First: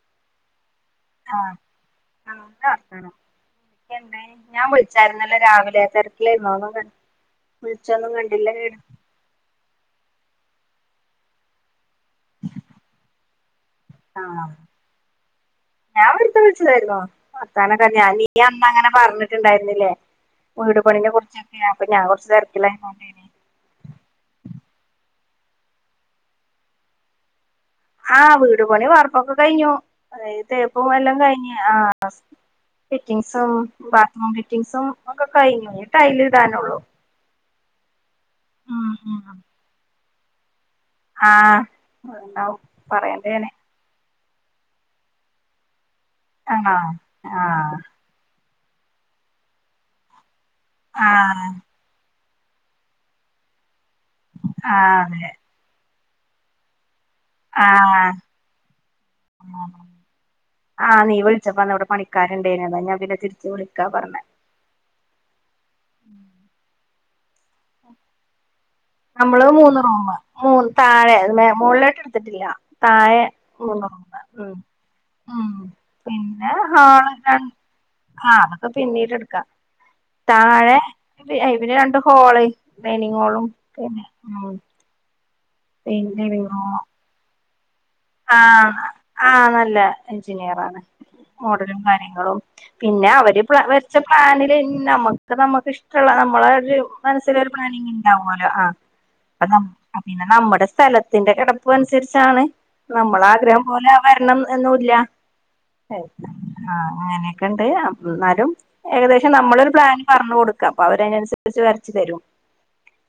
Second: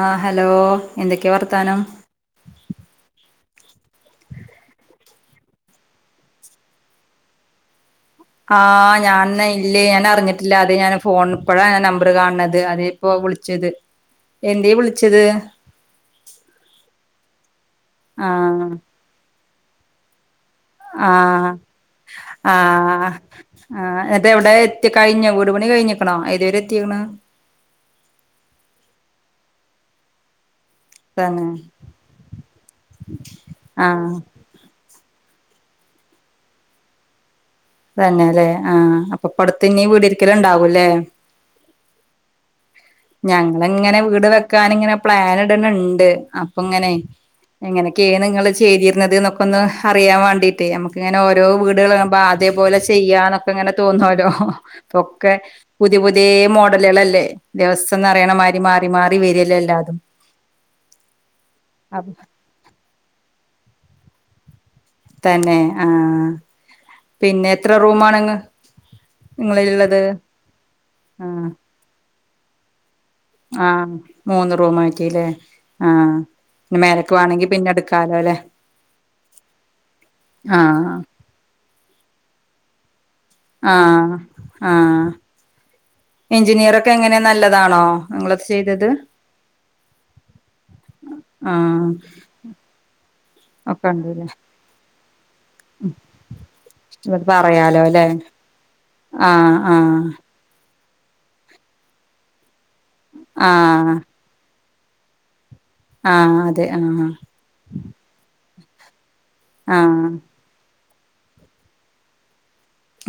ആഹ് hello എന്തൊക്കെ ആഹ് വർത്താനം നല്ല താനം ഇന്നെ ഞാൻ വിളിച്ചായിരുന്നല്ലോ രാവിലെ തിരക്കിലെ ന്നോ വിൾചെന്നുന്നെ ആഹ് ഞാൻന്ന ഇ ഇല്ലേ ഞാൻ അറിഞ്ഞിട്ടില്ല അതെ ഞാൻ ഫോണ് ഇപ്പെഴാണ് നമ്പർ കാണത് അതേ ഇപ്പോ വിളിച്ചത് ആഹ് എന്തേ വിളിച്ചത് ഞാൻ വെർതെ വിളിച്ചതായിര്ന്നു വർത്താനം തന്നെ ആഹ് അമ്മങ്ങനെ പറഞ്ഞിട്ട്ണ്ടായിര്ന്നില്ലേ വീട് പണിനെ ആഹ് കുറിച്ചൊക്കെ അപ്പൊ ഞാൻ കൊർച്ച് ആഹ് തെര്ക്കിലേഞ്ഞി [unintelligible] ആഹ് അതെവ്ടെ എത്തി കഴിഞ്ഞോ വീട് പണി കഴിഞ്ഞിക്ക്ണോ ഏതുവരെ എത്തിക്ക്ണ്. ആഹ് വീട്പണി വാർപ്പൊക്ക കയ്ഞ്ഞു അ തേപ്പും എല്ലാം തന്നെ കഴിഞ് ആഹ് ഫിറ്റിങ്സും ആഹ് ബാത് റ്റിങ്സും ഒക്കെ കയ്ഞ്ഞു ഞ്ഞി ടൈല്ടാനൊള്ളൂ തന്നെലേ ആഹ് ഉം പ്പട്ത്ത്ഞ്ഞി വീടിര്ക്കലും ണ്ടാവുംല്ലേ ആഹ് ണ്ടാവും ഞങ്ങള്ങ്ങനെ വീട് വെക്കാനിങ്ങനെ പ്ലാനിട്നിണ്ട് ആഹ് അപ്പങ്ങനയ് ആഹ് എങ്ങനെ ക്കേണ് ങ്ങള് ചെയ്തീര്ന്നത് ന്നൊക്കൊന്ന് അറിയാവാണ്ടീറ്റേയ് നമുക്കിങ്ങനെ ഓരോ ആഹ് വീടാളാണുമ്പൊ ആ അതേപോലെ ചെയ് ചെയ്യാന്നൊക്കെങ്ങനെ തോന്നല്ലോ ആഹ് അതെ പ്പൊക്കെ പുത്യെ പുത്യേ മോഡല് ളല്ലേ ആഹ് ദവസ്ംന്നറയണ മാരി മാറി മാറി വരല്ലേ എല്ലാതും അ ഏഞ്ഞിലെ അതാ ഞാൻ പിന്നെ തിരിച്ച് വിളിക്കാ പർന്നെ തന്നെ ആഹ് പിന്നെ എത്ര റൂമാണ്ങ്ങ നമ്മള് മൂന്ന് റൂമ് മൂ താഴെ ആ മേ മോളിലോട്ട്ട്ത്തിട്ടില്ല താഴെ ആ മൂന്ന് റൂമ് മൂന്ന് ഉം റൂമായിട്ടില്ലേ ഉം ആ പിന്നെ മേലക്ക് ഹാളും ര വേണെങ്കി പിന്നെ എടുക്കാലോ അല്ലെ ആഹ് അത് പിന്നീട്ട്ക്കാ താഴെ ആ അയ് പിന്നെ രണ്ട് ഹോള് ഡൈനിങ് ഹോളും പിന്നെ ആഹ് ഉം ആഹ് പിന്നെ ലിവിംഗ് റൂമും. എഞ്ചിനീയറൊക്കെങ്ങനെ നല്ലതാണോ നിങ്ങളത് ആഹ് ചെയ്തത് ആഹ് നല്ല എഞ്ചിനീയറാണ് മോഡലും ആഹ് കാര്യങ്ങളും പിന്നെ അവര് പ്ലാ ഒക്കെ വര്ച്ച ഉണ്ട്ല്ലേ പ്ലാനില് നമ്മ പ്പമ്മക്കിഷ്ടള്ള നമ്മളെ രു അത് മനസ്സിലൊരു പറയാലോ പ്ലാനിങ് ല്ലേ ണ്ടാവോലോ ആഹ് അത ആഹ് അ ആഹ് പിന്നെ നമ്മുടെ സ്ഥല തിന്റെ കെടപ്പു അൻസര്ച്ചാണ് നമ്മളാഗ്രഹം പോലെ ആഹ് വര്ണം എന്നുല്ല എ ആഹ് അതെ ആഹ് അങ്ങനൊക്കെണ്ട് ആഹ് ന്നാലും ഏകദേശം നമ്മളൊരു പ്ലാന് ആഹ് പർഞ്ഞു കൊട്- ക്ക അപ്പവരയ്നൻസര്ച്ച് വരച്ച് തരും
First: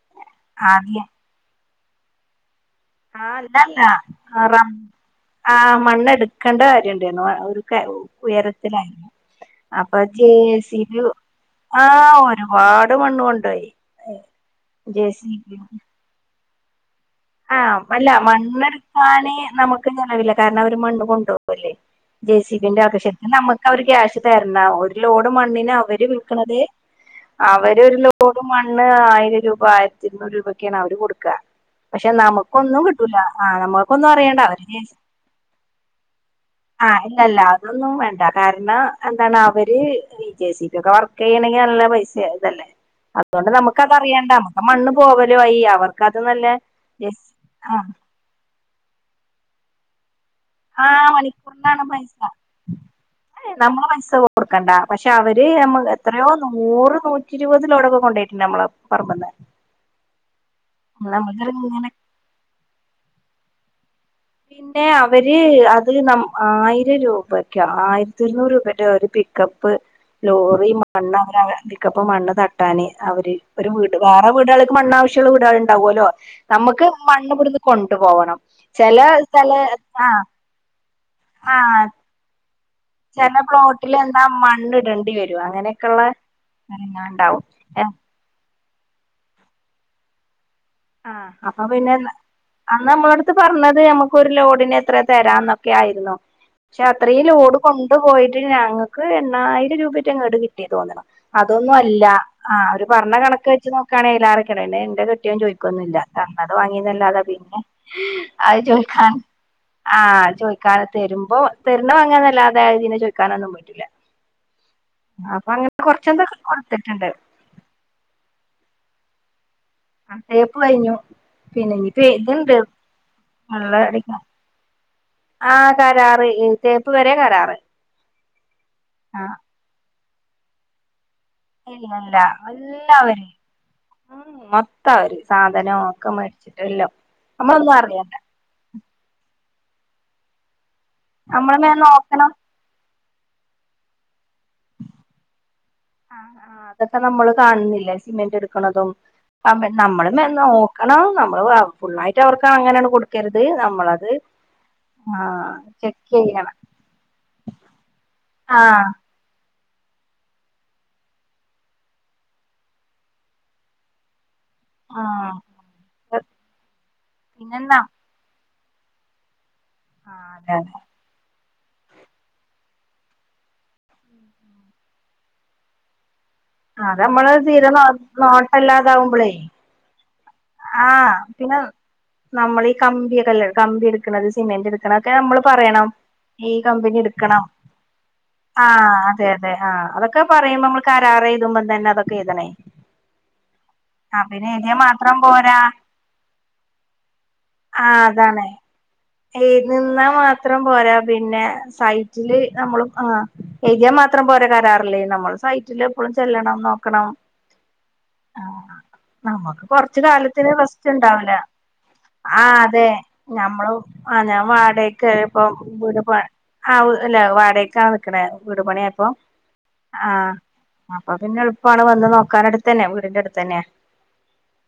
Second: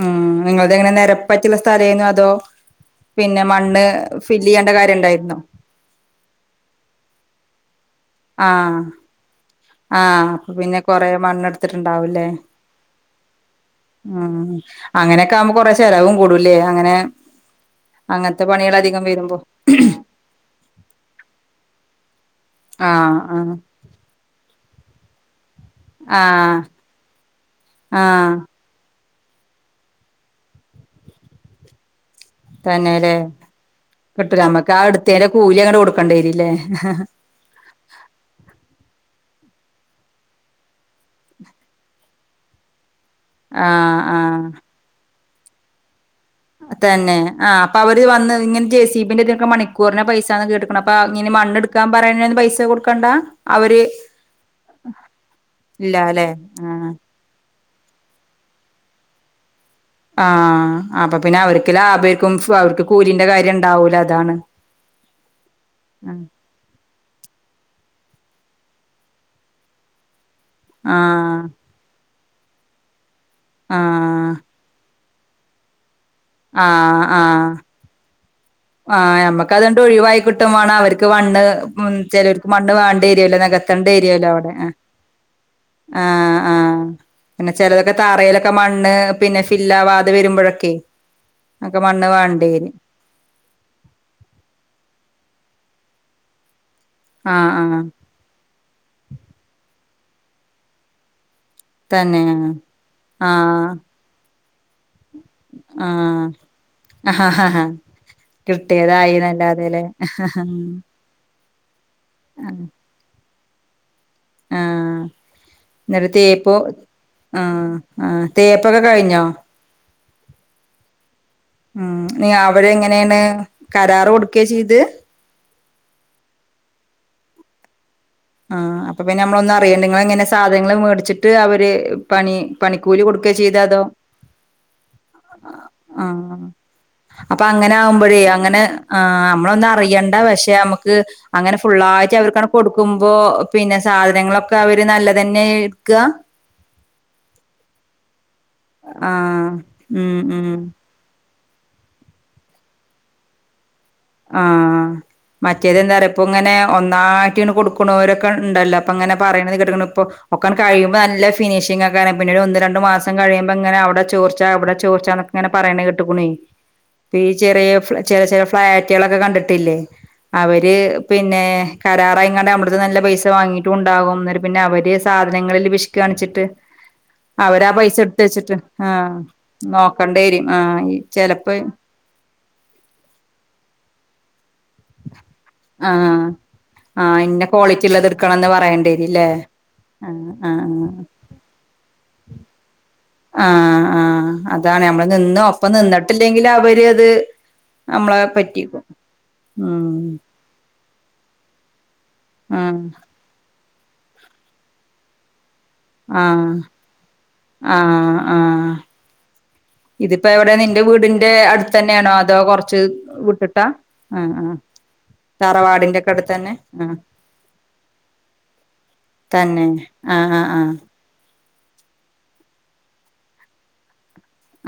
മ്മ്ഹ് നിങ്ങൾതെങ്ങനെ ആദ്യം നെരപ്പറ്റ്ള്ളെ സ്ഥലേന്നു അതോ ആ പിന്നെ മണ്ണ് ഫില്ലിയ്യണ്ടെ കാര്യണ്ടായിര്ന്നൊ ആഹ് മണ്ണെട് ക്കണ്ടെ കാര്യണ്ടായിര്ന്നു ഒരു ക ആഹ് ഉയരത്തിലായിരുന്നു അപ്പൊ ആഹ് അപ്പൊ പിന്നെ ജെസിബിം കൊറെ ആഹ് മണ്ണെടുത്തിട്ടുണ്ടാവുംല്ലേ ഒരുപാട് മണ്ണ് കൊണ്ടോയി ആഹ് ജെ സി അങ്ങനെക്കാകുമ്പോ ബി കൊറെ ചെലവും കൂടുംലേ അങ്ങനെ ആഹ് അല്ല അങ്ങനത്തെ പണികൾ അധികം മണ്ണ്ട്ക്കാന് വരുമ്പോ നമു ക്കങ്ങനറീല കാരണവര് മണ്ണ് കൊണ്ടോകല്ലേ ജെസിബി ന്റെ ആഹ് [unintelligible] ആഹ് നമുക്കവര് ക്യാഷ് തര്ണ ഒരു ലോഡ് മണ്ണിനവര് വിൽക്ക്ണത് ആഹ് അവരൊരു ആഹ് ലോഡ് മൺ ണ്ണ് ആയിരം രൂപ ആയിരത്തിര്ന്നൂറ് രൂപൊക്കേണ് അവര് കൊടുക്ക പക്ഷെ നമ കൊന്നും തന്നെല്ലേ കിട്ടൂല ആഹ് കിട്ടൂല നമ്മൾക്കൊന്നറിയണ്ട നമ്മക്ക് ആ ശെ എടുത്തേന്റെ കൂലി അങ്ങട് കൊടുക്കേണ്ടി വരൂല്ലേ ആഹ് ഇല്ലല്ല അഒന്നും വേണ്ട കാരണം എന്താണവര് ഇ ജെസിബിയൊക്കെ വർക്കെയ്യണെങ്കി നല്ല പൈസ തല്ലേ അതോണ്ട് ആഹ് നമുക്കതറിയണ്ട ആഹ് നമ്മുക്ക് മണ്ണ് പോവലായി അവർക്ക്ത് നല്ല തന്നെ ആഹ് അപ്പവര് വന്ന് ഇങ്ങനെ ജെസിബിന്റെ ഇതിനൊക്കെ മണിക്കൂറിന പൈസാന്ന് കേട്ട് ട്ടുക്കുണു പ്പ ആഹ് ഇങ്ങനെ മണ്ണ് മണിക്കൂറിനാണ് ഇട്ക്കാൻ പൈസ പറയണീന് പൈസ കൊടുക്കണ്ടാ അവര് നമ്മള് പൈസ കൊടുക്കണ്ട പക്ഷെ അവര് നമ്മ ഇല്ലാല്ലേ എത്രയോ ആഹ് നൂറ് നൂറ്റിരുപത് ലോടൊക്കെ കൊണ്ടോയിട്ടുണ്ട് നമ്മളെ പറമ്പ്ന്ന് ആഹ് അപ്പൊ പിന്നെ നമ്മക്ക് അവർക്ക് ഇങ്ങനെ ലാഭായിര്ക്കും അവർക്ക് കൂലിന്റെ കാര്യണ്ടാവൂല അതാണ് പിന്നെ അവര് അത് ന ആഹ് ആയിരം രൂപക്കാ ആയിര്ത്തിര്ന്നൂറ് രൂപന്റെ ഒരു പിക്കപ്പ് ലോ റി മണ്ണാവര് പിക്കപ്പ് മണ്ണ് തട്ടാന് അവര് ഒരു വീട് വാട ആഹ് ആ വീടാളിക്ക്‌ മണ്ണാവശ്യള്ള വീടാള് ണ്ടാവോല്ലോ നമുക്ക് ആഹ് ആഹ് മണ്ണ്വിട്ന്ന് കൊണ്ടു പോവണം ആഹ് ഞമ്മക്കതങ്ങട്ട് ഒഴിവായി കിട്ടും വാണം അവര്ക്ക് മണ്ണ് ആഹ് ഉം ചെലോര്ക്ക് മണ്ണ് വേ ണ്ടേരോലോ ചെല പ്ലോട്ടിൽ എന്താ നെകത്തെണ്ടേരോലോ മണ്ണ് ഇടേണ്ടി വരും അങ്ങനെയൊക്കെയുള്ള ആഹ് ആഹ് സ്ഥലങ്ങളുണ്ടാവും പിന്നെ ചെലെതൊക്കെ തറയി ക്ക മണ്ണ് പിന്നെ ഫില്ലാവാതെ വരുമ്പോഴൊക്കെ ആഹ് അപ്പൊ ഒക്കെ പിന്നെ മണ്ണ് വേണ്ടി വരും അന്ന് നമ്മളോട് പറഞ്ഞത് നമുക്ക് ഒരു ലോഡിന് എത്ര തരാന്നൊക്കെ ആയിരുന്നു പക്ഷെ അത്രയും ആഹ് ലോഡ് ആഹ് കൊണ്ട് പോയിട്ട് ഞങ്ങൾക്ക് എണ്ണായിരം രൂപട്ട ഇങ്ങട് കിട്ടിയത് തോന്നന്ന് അതൊന്നും അല്ല തന്നെ ആഹ് പറഞ്ഞ കണക്ക് ആഹ് വെച്ച് നോക്കാണെങ്കൽല്ലക്കെിടെ എന്റെ കെട്ടഽൻ ത് വാങ്ങിന്നല്ലാത ആഹ് പിന്നെ ആഹ് അത് ചോയ്ക്ക കിട്ടിയതായിന്നല്ലാതെല്ലേ ആഹ് ചോയ്ക്ക തരുമ്പോ തരണ വാങ്ങാന്നല്ലാതെ ഇതിനെ ചോയ്ക്കാനൊന്നും പോയിട്ടില്ല ആഹ് അപ്പൊ അങ്ങനെ എന്നിട്ട് കൊറച്ചന്തൊക്കെ തേപ്പ് കൊടുത്തിട്ടുണ്ട് ആഹ് ആഹ് തേപ്പൊക്കെ കഴിഞ്ഞോ ആഹ് തേപ്പ് കഴിഞ്ഞു പിന്നെ ഉം ഇനിപ്പ നീ ഇതുണ്ട് അവരെങ്ങനെയാണ് വെള്ള കരാറ് അടിക്ക കൊടുക്കയാ ചെയ്ത് ആഹ് കരാറ് തേപ്പ് വരെ കരാറ് ആഹ് അപ്പ പിന്നെ ആഹ് നമ്മളന്ന് അറിയേണ്ട ഇങളെങ്ങങ്ങനെ സാധങ്ങൾ മേടിച്ചട്ട് ഇട്ട് അവര് ഇല്ല ഇല്ല പണി പണിക്കൂലി എല്ലാവരും കൊടുക്കുകയ ചെയ്ത അതോ ഉം മൊത്തം അവര് സാധനമ ഒക്കെ ആഹ് മേടിച്ചിട്ടല്ലോ അപ്പൊ നമ്മളൊന്നും അങ്ങനെ അറിയണ്ട ആകുമ്പോഴേ അങ്ങനെ ആഹ് നമ്മളൊന്നും അറിയണ്ട പക്ഷെ നമുക്ക് അങ്ങനെ നമ്മള് മേ ഫുള്ളായിട്ട് നോക്കണം അവർക്ക് ക്കുമ്പോ പിന്നെ സാധനങ്ങളൊക്കെ അവര് നല്ലതന്നെ എടുക്ക ആഹ് അതൊക്കെ നമ്മള് കാണുന്നില്ലേ സിമെന്റ് എടുക്കണ്തും ആഹ് നമ്മളും ഉം ഉം കണം നമ്മള് ഫുള്ളായിട്ട് അവർക്ക് അങ്ങനെ കൊടുക്കരുത് നമ്മള ആഹ് മറ്റേത് എന്താ പറയാ ഇപ്പൊ ചെയ്യണം ഇങ്ങനെ ഒന്നായിട്ട് കൊടുക്കണോരൊക്കെ ഉണ്ടല്ലോ ആഹ് അപ്പ ഇങ്ങനെ പറയുന്നത് കേട്ട്ക്കുന്നു ഇപ്പോൾ ഒക്കൻ കഴിയ്മ്പോ നല്ല ഫിനിഷിംഗ ആക്കണം പിന്നെ ഒരു ഒന്ന് രണ്ടു മാസം കഴിയുമ്പോ അങ്ങനെ അവിടെ ചോർച്ച ഇവിടെ ആഹ് ചോർച്ചൊക്കെങ്ങെ പറയണ് കെട്ടക്കണേ ചെറിയ പിന്നെന്താ ചെ ചെ ഫ്ലാറ്റ് കുട്ടികളൊക്കെ കണ്ടിട്ടില്ലേ ആഹ് അതെ അതെ അവര് പിന്നെ കരാറായിങ്ങാണ്ട് അവിടത്തെ നല്ല പൈസ വാങ്ങിയിട്ടും ഉണ്ടാകും പിന്നെ അവര് സാധനങ്ങളിൽ പിശു കാണിച്ചിട്ട് അത് നമ്മള് അവരാ തീരെ നോ പൈസ എടുത്ത വച്ചിട്ട് ആഹ് നോട്ടല്ലാതാവുമ്പളേ നോക്കണ്ടി വരും ആഹ് ചിലപ്പോ നമ്മള ഈ കമ്പിയ കമ്പി എടുക്കണുന്നത് സിമെന്റ് എടു ക്കെ നമ്മള് പറയണം ആഹ് ഈ കമ്പനി ആഹ് എടുക്കണം ഇന്ന ക്വാളിറ്റി ഉള്ളത് എടുക്കണംന്ന് ആഹ് പറയേണ്ടിരില്ലേ അതെ അതെ ആഹ് അതൊക്കെ പറയുമ്പോ നമ്മൾ കരാർ എഴുതുമ്പാ തന്നെ അതൊക്കെ എഴുതണേ ആഹ് ആഹ് പിന്നെ എഴുതിയാ അതാണ് നമ്മള് മാത്രം നിന്ന് പോരാ ഒപ്പം നിന്നിട്ടില്ലെങ്കിൽ അവര് അത് ആഹ് നമ്മളെ അതാണ് പറ്റിക്കും [unintelligible] ഉം നിന്നാ മാത്രം പോരാ പിന്നെ സൈറ്റില് നമ്മള ആഹ് എഴുതിയ മാത്രം പോര കരാറില് നമ്മൾ സൈറ്റി എപ്പോഴും ആഹ് ചെല്ലണം നോക്കണം ആഹ് നമുക്ക് കൊറച്ച് ഇതിപ്പോ കാലത്തിന് എവിടെ നിന്റെ റസ്റ്റ് വീടിന്റെ ഉണ്ടാവില്ല അടുത്ത് തന്നെയാണോ അതോ ആ കൊറച്ച് അതെ വിട്ടിട്ടാ ഞമ്മള് ആഹ് ഞാൻ വാട ഇപ്പ തറവാടിന്റെ വീട് പ ഒക്കെ അടുത്ത് തന്നെ ആഹ് അല്ല വാടകക്കാണ് നിക്കണേ വീട് പണിയ അപ്പൊ തന്നെ ആഹ് ആഹ് ആഹ് അപ്പൊ പിന്നെ എളുപ്പമാണ് വന്ന് നോക്കാൻ അടുത്ത് തന്നെ വീടിന്റെറ അടുത്ത് തന്നെ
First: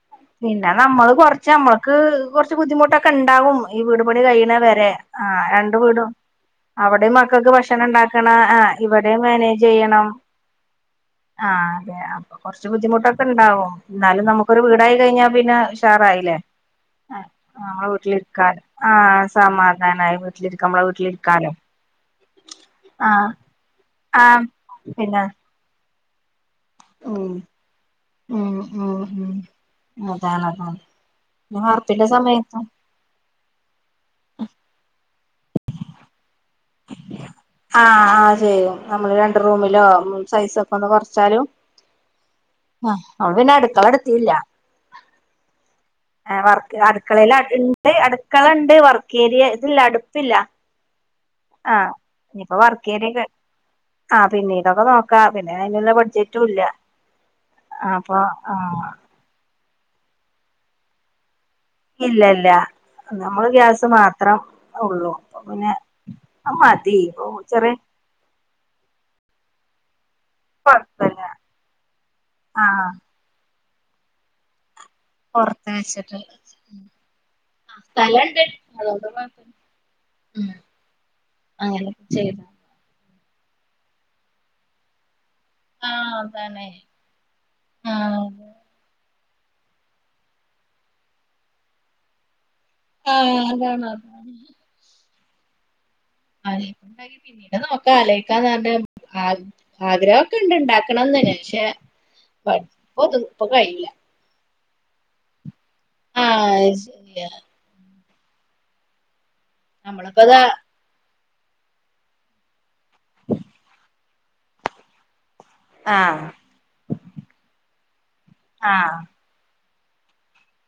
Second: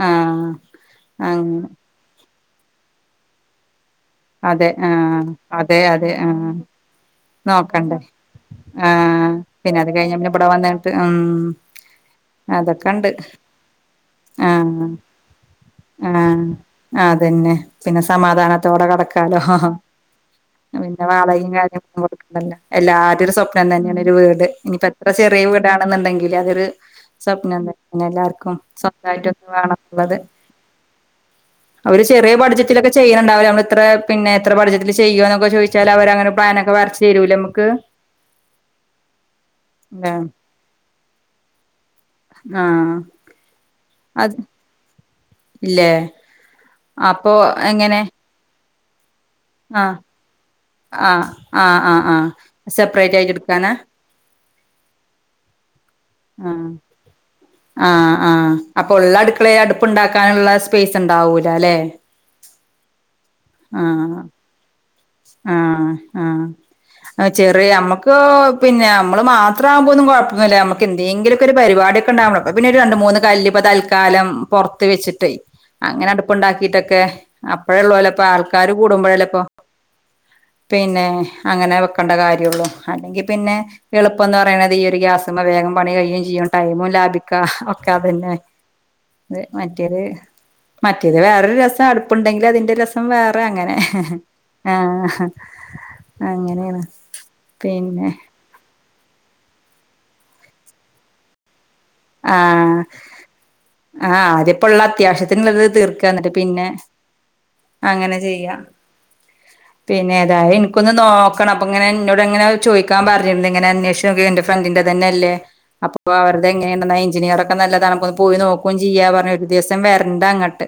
ആഹ് പിന്നെ നമ്മള് കൊറച്ച് അങ്ങനെ നമ്മൾക്ക് കുറച്ച് ബുദ്ധിമുട്ടൊക്കെ ഉണ്ടാവും ഈ വീട് പണി കഴിയണ അതെ വരെ ആഹ് ആ രണ്ട് അതെ വീടും അതെ ആഹ് അവിടെയും മ ഭക്ഷണം നോക്കണ്ടേ ഉണ്ടാക്കണം ആ ഇവിടെ ആഹ് മാനേജ് പിന്നെ അത് ചെയ്യണം കഴിഞ്ഞ പിന്നെ ഇവിടെ വന്നിട്ട് ഉം ആഹ് അതെ കുറച്ച് അതൊക്കെണ്ട് ബുദ്ദിമുട്ടൊക്കെ ഉണ്ടാവും എന്നാലും നമുക്ക് ഒരു ആഹ് വീടായി കഴിഞ്ഞാൽ പിന്നെ ഉഷാറായില്ലേ ആഹ് അതന്നെ നമ്മള് പിന്നെ വീട്ടിലിനിക്കാൻ സമാധാനത്തോടെ അഹ് കടക്കാലോ സമാ നായി വീട്ടിലിരിക്ക നമ്മളെ വീട്ടിലിരിക്കാലോ ല്ല ആഹ് എല്ലാവരു സ്വപ്നം തന്നെയാണ് ഒരു വീട് ആഹ് ഇനിയിപ്പോ എത്ര പിന്നെ ചെറിയ വീടാണെന്നുണ്ടെങ്കിൽ അതൊരു ഉം സ്വപ്നം തന്നെ എല്ലാർക്കും ഉം ഉം സ്വന്തമായിട്ട ഒന്ന് ഉം വേണമെന്നുള്ളത് അതാണ് അതാണ് പിന്നെ അവര് വാർപ്പിന്റെ ചെറിയ സമയത്തും ബഡ്ജറ്റിലൊക്കെ ചെയ്യണ്ടാവില്ല നമ്മ ഇത്ര പിന്നെ ഇത്ര പഠചത്തിൽ ചെയ്യോ എന്നക്കെ ചോദിച്ചാൽ അവരങ്ങനെ പ്ലാനൊക്കെ വരച്ച് തരൂലേ നമുക്ക് ആഹ് ആഹ് ചെയ്യും നമ്മള് രണ്ട് റൂമിലോ സൈസക് അപ്പൊന്ന് കൊറച്ചാലും ആഹ് അവ പിന്നെ അടുക്കള എടുത്തിയില്ല ഇല്ലെ? ആ വർക്ക് അടുക്കളൽ ഇണ്ട് അടുക്കളണ്ട് വർക്ക്ഏരിയ ഇതില്ല അടുപ്പില്ല അഹ് അഹ് ആഹ് ആഹ് സെപ്പറേറ്റ് ആയിട്ട് എടുക്കാനാ? ആ പിനീടൊക്കെ നോക്കാ പിന്നെ അന്ള്ള ബട് അഹ് അഹ് ആഹ് അപ്പൊ ഉള്ളടു ക്കളെ അടുപ്പുണ്ടാക്കാനുള്ള സ്പേസ് ഉണ്ടാവൂലല്ലേ ഇല്ല ഇല്ല നമ്മൾ ഗ്യാസ് ആഹ് മാത്രം ഉള്ളൂ അപ്പൊ പിന്നെ ആഹ് ആഹ് അത് മതി ആ ഇപ്പൊ ചെറിയ അമ്മ തോ പിന്നെ അമ്മള് മാത്രംമാകുമ്പോന്ന് അല്ല നമുക്ക് കൊഴപ്പല്ല എന്തെങ്കിലുക്കെ ഒരു പരിപാടിക്കെ ഉണ്ടാവണം പിന്നെ ഒരു ആഹ് രണ്ട് മൂന്ന് കല്പ്പ തൽക്കാലം പുറത്ത് വച്ചട്ട് ട്ട് പൊറത്ത് അങ്ങനെ വെച്ചിട്ട് അടുപ്ണ്ടാക്കിട്ടൊക്കെ അപ്പഴ ഉള്ളല ഇപ്പൊ സ്ഥലണ്ട് ആൾക്കാര് അതോണ്ട് കൂടുമ്പോഴേല്ല ഇപ്പൊ കൊഴപ്പല്ല ഉം പിന്നെ അങ്ങനെ വെക്കേണ്ട കാര്യള്ളു അല്ലെങ്കിൽ പിന്നെ എളുപ്പംന്ന് പറയണത് ഈ ഒരു ഗ്യാസ് വേഗം പണി ആഹ് കഴിയും ചെയ്യും അതാണ് ടൈമും ലാഭിക്കാ ഒക്കെ ആഹ് അതന്നെ ത് മറ്റേ മറ്റേത് വേറൊരു രസം അടുപ്പുണ്ടെങ്കിൽ അതിന്റെ രസ ആഹ് വേറെ അങ്ങനെ അതാണ് അതാണ് അഹ് അഹ് അത ഇപ്പ ഉണ്ടാക്കി പിന്നീട് നോക്കാ അല്ലേ കാന്ന്ണ്ട് ആഗ്രഹൊക്കെണ്ട് ഇണ്ടാക്കണംന്ന് തന്നെ പക്ഷെ അഹ് ഇപ്പൊ ഇത് ഇപ്പൊ കഴിയില്ല അഹ് അതിപ്പോ ഉള്ള അത്യാവശ്യത്തിനുള്ളത് തീർക് ക ന്നിട്ട് ആഹ് പിന്നെ അത് ശരിയാ അങ്ങനെ ചെയ്യാ നമ്മളിപ്പതാ പിന്നെതായ ക്ക്‌ ഒന്ന് നോക്കണ അപ്പൊ ഇങ്ങനെ ഇന്നോട് ഇങ്ങനെ ചോദിക്കാ പറഞ്ഞിരുന്നു ഇങ്ങനെ അന്വേഷി എന്റെ ഫ്രണ്ടിന്റെ തന്നെ അല്ലേ അപ്പോപോ ആഹ് അവരുടെ എങ്ങനെയണ്ട എചിനീയറൊക്കെ നല്ലതാണ പോയി നോക്കും ആഹ് ചെയ്യാ പറഞ്ഞു ഒരു ദിവസം വരണ്ട അങ്ങോട്ട്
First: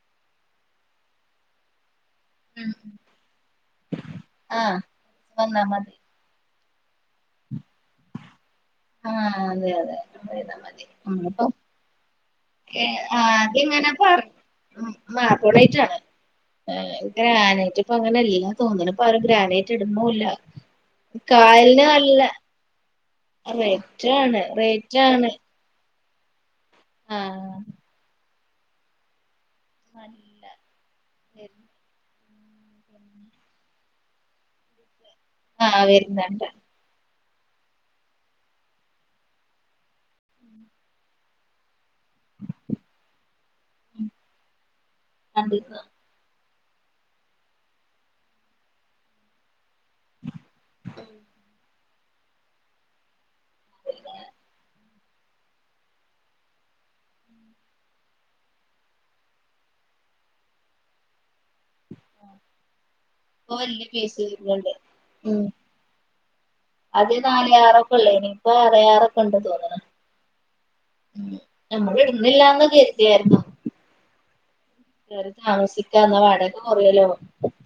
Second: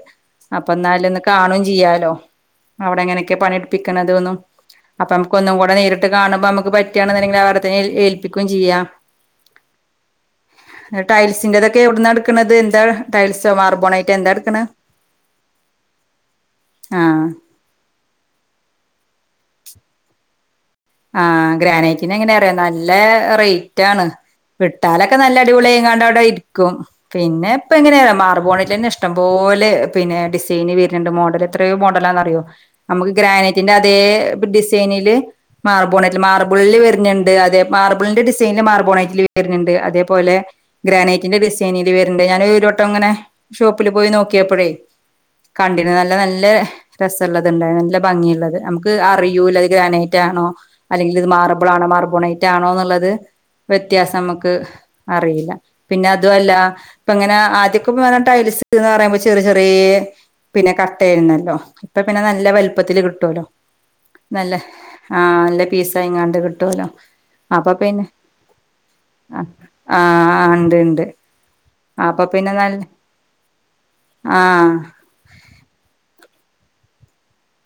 അപ്പ എന്നാല ഒന്ന് കാണും ചെയ്യാലോ ഉം അവിടെ എങ്ങനെയൊക്കെ പണിടുപ്പിക്കണത ഒന്നും ആഹ് അപ്പൊ അമുക്ക് ഒന്നും വന്നാ കൂടെ മതി നേരിട്ട് ട്ട് കാണുമ്പോ അമക്ക് പറ്റാണെന്നെങ്കിൽ അവടെ തന്നെ ഏൽപ്പിക്കും ചെയ്യാം ആഹ് അതെ അതെ [inaudible] നമ്മളിപ്പോ ടൈൽസിൻറേതൊക്കെ എവിടന്ന എടുക്ണുന്നത് എന്താ ടയൽസോ മാർബോണഐറ്റോ എന്താ എടുക്ണ്? മാർക്കോടായിട്ടാണ് ആഹ് ഗ്രാനറ്റ് പ്പൊ അങ്ങനെ എല്ലാം തോന്നണപ്പൊ ആരും ഗ്രാനേറ്റ് ഇടുണുല്ല ആഹ് ഗ്രാനേറ്റിനങ്ങനെ അറിയൊ നല്ല റേറ്റ് ആണ് വിട്ടാലൊക്കെ നല്ല അടിപൊളിയാണ്ട് അവിടെ ഇരിക്കും ആഹ് പിന്നെപ്പൊ എങ്ങനെയർ മാർ പോണറ്റ് ഇഷ്ടംപോലെ പിന്നെ നല്ല ഡിസൈന് വരുന്ണ്ട് മോഡൽ എത്രയോ മോഡൽ പ്ല്ലന്നറിയോ അമുക്ക് ഗ്രാനൈറ്റിന്റെ അതേ ഡിസൈനില് ആഹ് മാർബോണ്റ്റ് വരുന്നുണ്ട് മാർബിളില് വെര്ന്നുണ്ട് അതെ മാർബിളിന്റെ ഡിസൈനിൽ മാർബോണ്യ്റ്റ്ല് വെരുന്ണ്ട് അതേപോലെ ഗ്രാനൈറ്റിന്റെ ഡിസൈനിൽ വരുണ്ട് ഞാന് രോട്ടംങ്ങനെ ഷോപ്പില് പോയി നോക്കിയപ്പോഴേ കണ്ടിരുന്നു കണ്ട്ന് നല്ല നല്ല രസള്ളത്ണ്ടായിരുന്നു നല്ല ഭംഗിയ്ള്ളത് നമുക്ക് അറിയൂല അത് ഗ്രാനൈ റ്റആണോ അല്ലെങ്കിൽ ഇത് മാർബിൾ ആണോ മാർബോണൈറ്റ് ആണോന്നുള്ളത് വ്യത്യാസം അമ്മ്ക്ക് അറിയില്ല പിന്നെ അതു അല്ല ഇപ്പ ഇങ്ങനെ ആദ്യൊക്കെ ടൈലസ് എന്ന് പറയുമ്പോ ചെറിയ ചെറിയേ പിന്നെ കട്ടയായിര്ന്നല്ലോ ഇപ്പൊ പിന്നെ നല്ല വലുപ്പത്തില് കിട്ടുവല്ലോ ഇപ്പൊ വല്യ പീസ് നല്ല വരുന്നുണ്ട് ആഹ് ഉം നല്ല പിസയിങ്ങാണ്ട് കിട്ടുവലോ ആദ്യം നാല് അപ്പൊ ആറൊക്കെ പിന്നെ ഉള്ളേനി ഇപ്പൊ ആറേ ആറൊക്കെ ഉണ്ട് ആഹ് തോന്നണ് ആഹ് ണ്ട് ണ്ട് ഉം നമ്മള് അപ്പൊ പിന്നെ ഇടുന്നില്ലാന്ന് നല്ല കരുതിയായിരുന്നു ആഹ് കേറി താമസിക്കാ എന്നാ വാടക കുറയലോ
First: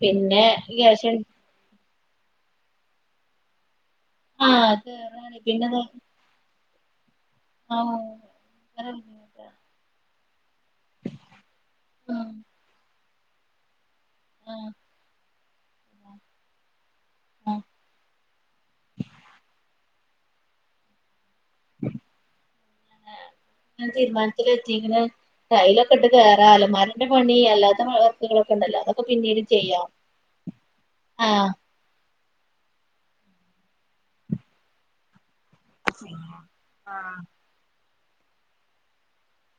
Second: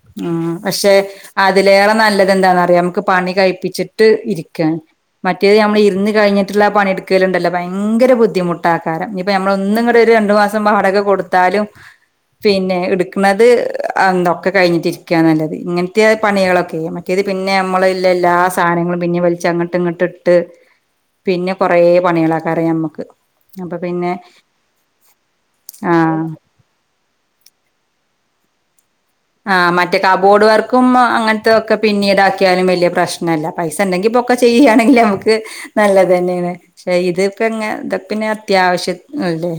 പിന്നെ ആഹ് പക്ഷെ കേഷ അതിലേറെ നല്ലത് എന്താന്നന്ന്റിയാം നമുക്ക് പണി കഴപ്പിച്ചിട്ട് ട്ട് ഇരിക്കൻ ആഹ് കേറാണ് മറ്റേത് പിന്നെ നമ്മൾ ഇരുന്ന് കഴിഞ്ഞിട്ടുള്ള പണിയെടുക്കലുണ്ടല്ലോ ആഹ് ഭയങ്കര ബുദ്ധിമുട്ട് ട്ടാകാരം ഇപ്പൊ നമ്മള് ഒന്ന് ഇങ്ങട്ട് ഒരു രണ്ടു മാസം വാടക കൊടുത്താലും പിന്നെ എ കുന്നത് അന്തൊക്കെ ആഹ് കഴിഞ്ഞിട്ടിരിക്കുക നല്ലത് ഇങ്ങനത്തെ പണികളൊക്കെ മറ്റേ ത് പിന്നെ ആഹ് നമ്മളല്ല എല്ലാ സാധനങ്ങളും പിന്നെ വലിച് അങ്ങട്ട് ഇങ്ങോട്ട് ഇട്ട് പിന്നെ കൊറെ പണികലേക്കാരം നമ്മക്ക്. ഞാൻ തീരുമാനത്തില എത്തിങ്ങ ടൈലൊക്കെ ഇട്ട് ആഹ് കയറാ ആലമാര ന്റെ പണി അല്ലാത്ത വർക്കുകളൊക്കെണ്ടല്ല. ആഹ് മറ്റേ കാബോർഡ് വർക്കും ആഹ് അങ്ങനതൊക്കെ. പിന്നീടാക്കിയാലും വലിയ പ്രശ്നല്ല പൈസ ഉണ്ടെങ്കി ഇപ്പൊക്കെ ചെയ്യുകയാണെങ്കിൽ നമുക്ക് നല്ലത് തന്നെയാണ് പക്ഷേ ആഹ് ഇത്പ്പോ എ ഇതൊ പിന്നെ അത്യാവശ്യ അല്ലേ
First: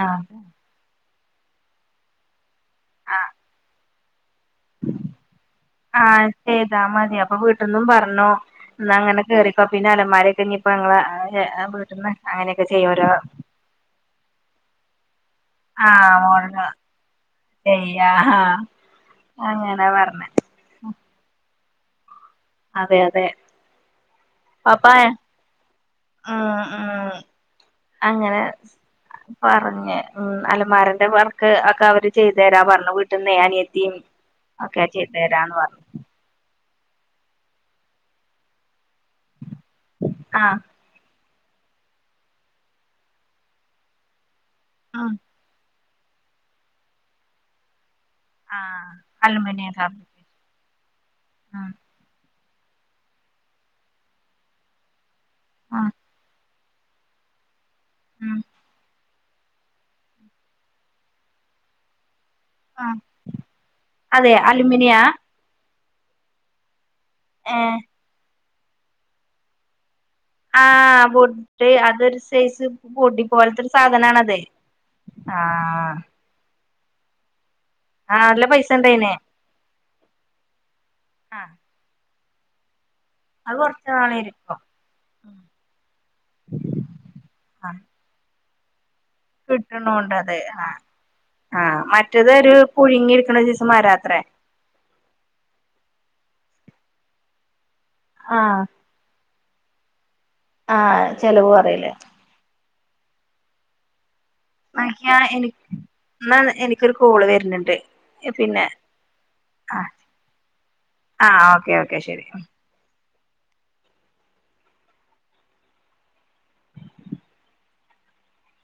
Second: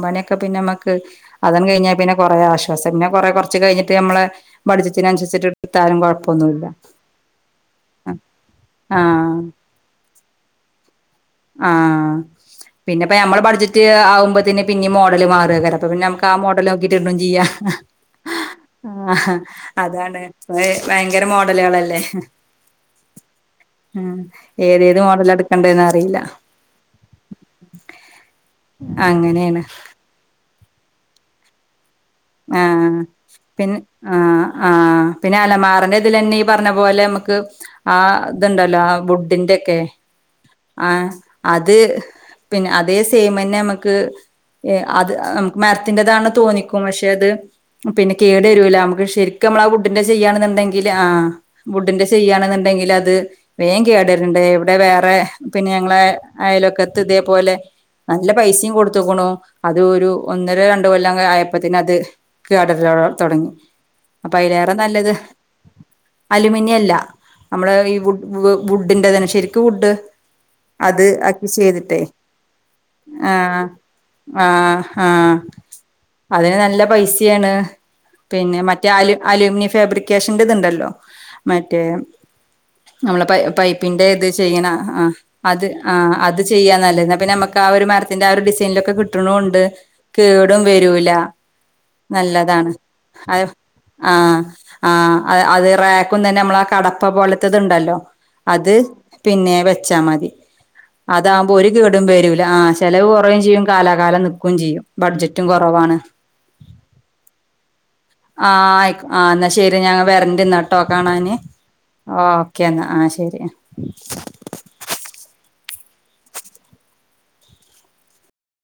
ആഹ് പിന്നെ നമ്മക്ക് അതം കഴിഞ്ഞാൽ പിന്നെ കൊറേ ആശ്വാസം പിന്നെ കൊറെ ആഹ് കോറച് കഴിഞ്ഞ് ട്ട്നമ്മളെ ആഹ് ചെയ്താ മതി അപ്പൊ വീട്ടന്നും പറഞ്ഞോ എന്ന അങ്ങനെ ആഹ് കേറിക്കൊ പിന്നെ അലന്മാരൊക്കെ ഇ ഇപ്പ ങ്ങ വീട്ടന്ന് അങ്ങനെയൊക്കെ ചെയ്യോ ഓരോ ആവുമ്പന്നെ പിന്നെ മോഡൽ മാ പ്പ പിന്നെ ആഹ് നമുക്ക് ആ മോഡൽ മോഡല് നോക്കിട്ടും ചെയ്യാം ചെയ്യാ ആ അങ്ങനെ അതാണ് പറഞ്ഞ് ഇജ്ജ് ഭയങ്കര മോഡലുകളല്ലേ. അതെ അതെ ഉം ഏതേത് പപ്പായ മോഡൽ എടുക്കണ്ടന്ന് അറിയില്ല ഉം ഉം അങ്ങനെ അങ്ങനെയാണ് പറഞ്ഞ് ഉം അലമാരന്റെ വർക്ക് ഒക്കെ അവര് ചെയ്തു തരാ ആഹ് പറഞ്ഞു അഹ് വീട്ടിൽന്നേ പിന്ന അനിയത്തിയും ആ ഒക്കെ ഹ്ആഹ് ചെയ്തു പിന്നെ തരാന്ന് പറഞ്ഞു അലമാറിൻന്റെ ഇതിൽന്നെ. പറഞ്ഞ പോലെ നമക്ക് ആ ഇതുണ്ടല്ലോ ആ വുഡിന്റെ ഒക്കെ ആഹ് ആഹ് അത് പിന്നെ അതേ സേമന്നെ നമുക്ക് അത് മരത്തിന്റെതാണ് തോന്നിക്കും പക്ഷെ അത് പിന്നെ കേടു വരുല ആഹ് നമുക്ക് ശരിക്കും നമ്മള അലുമിനിയം ആഉഡിന്റെ ഫാബ്രിക്കേഷൻ ചെയ്യയാണെന്നുണ്ടെങ്കിൽ ആഹ് വുഡിന്റെ ചെയ്യണ്ന്ന്ണ്ടെങ്കിൽ അത് വേഗം കേടരുന്ണ്ട് ഇവിടെ വേറെ പിന്നെ ആഹ് ഞങ്ങള ആയാലൊക്കെത് ഇതേപോലെ നല്ല ഉം പൈസിം കൊടു തിക്ക്ണ് അത് ഒരു ഒന്നര രണ്ട് കൊല്ലം അങ്ങനെ ആയപ്പത്തിന് അത്. ആഹ് കെടാറാണ് തൊടങ്ങി അതെ അപ്പൊ അതിലേറെ അലുമിനിയാ നല്ലത് അലൂമിനിയ അല്ല. നമ്മള് ഏഹ് ഈ വു വുഡിന്റെ തന്നെ ശരിക് വുഡ്. അത് ആഹ് ആക്കി വൂഡ് ചെയ്തിട്ടേ അതൊരു സൈസ് പൊടി ആഹ് പോലത്തെരു സാധനണത് ആഹ് അതിന് നല്ല പൈസയാണ് ആഹ് നല്ല പിന്നെ പൈസ മറ്റെ ഉണ്ട് അയിന് അലു അലൂമിനിയം ഫാബ്രിക്കേഷന്റെ ഇതുണ്ടല്ലോ. ആഹ് മറ്റേ നമ്മളെ പ അത് കൊറച്ച് പൈപ്പിന്റെ നാള് ഇത് ഇരിക്കും ചെയ്യണ ആഹ് അത് ആഹ് അത് ചെയ്യാ നല്ല ഇന്ന നമുക്ക് ആ ആഹ് ഒരു മരത്തിന്റെ ആ ഒരു ഡിസൈനിലൊക്കെ കിട്ട കിട്ടുണുണ്ട് കിട്ടണുണ്ടത് കേടും ആഹ് വരൂല. ആഹ് മറ്റേത് ഒരു പുഴുങ്ങി എടുക്കുന്ന സെയ്‌സ് മാരാണത്രെ. ആഹ് ആഹ് അത് റാക്കും തന്നെ നമ്മള കടപ്പ പോലത്തത്ണ്ടല്ലോ ആഹ് അത്. പിന്നെ വെച്ചാ മതി ആഹ് ചെലവ് അതാകുമ്പോ ഒരു പറയല് കേടും വരുല ആഹ് ചെലവ് കോറയും ചെയ്യും കാലാകാലം നി മയ്യ എന്ന എനിക്കൊരു കോള് വരുന്നുണ്ട്. ആഹ് പിന്നെ ആയി ആഹ് എന്നാ ശെരി ആഹ് ഞാ വരണ്ടിട്ടോ കാണാന് ആഹ് ഓക്കെ ഓക്കെ ഓ ശരി ഓക്ക എന്നാ ആഹ് ശരി.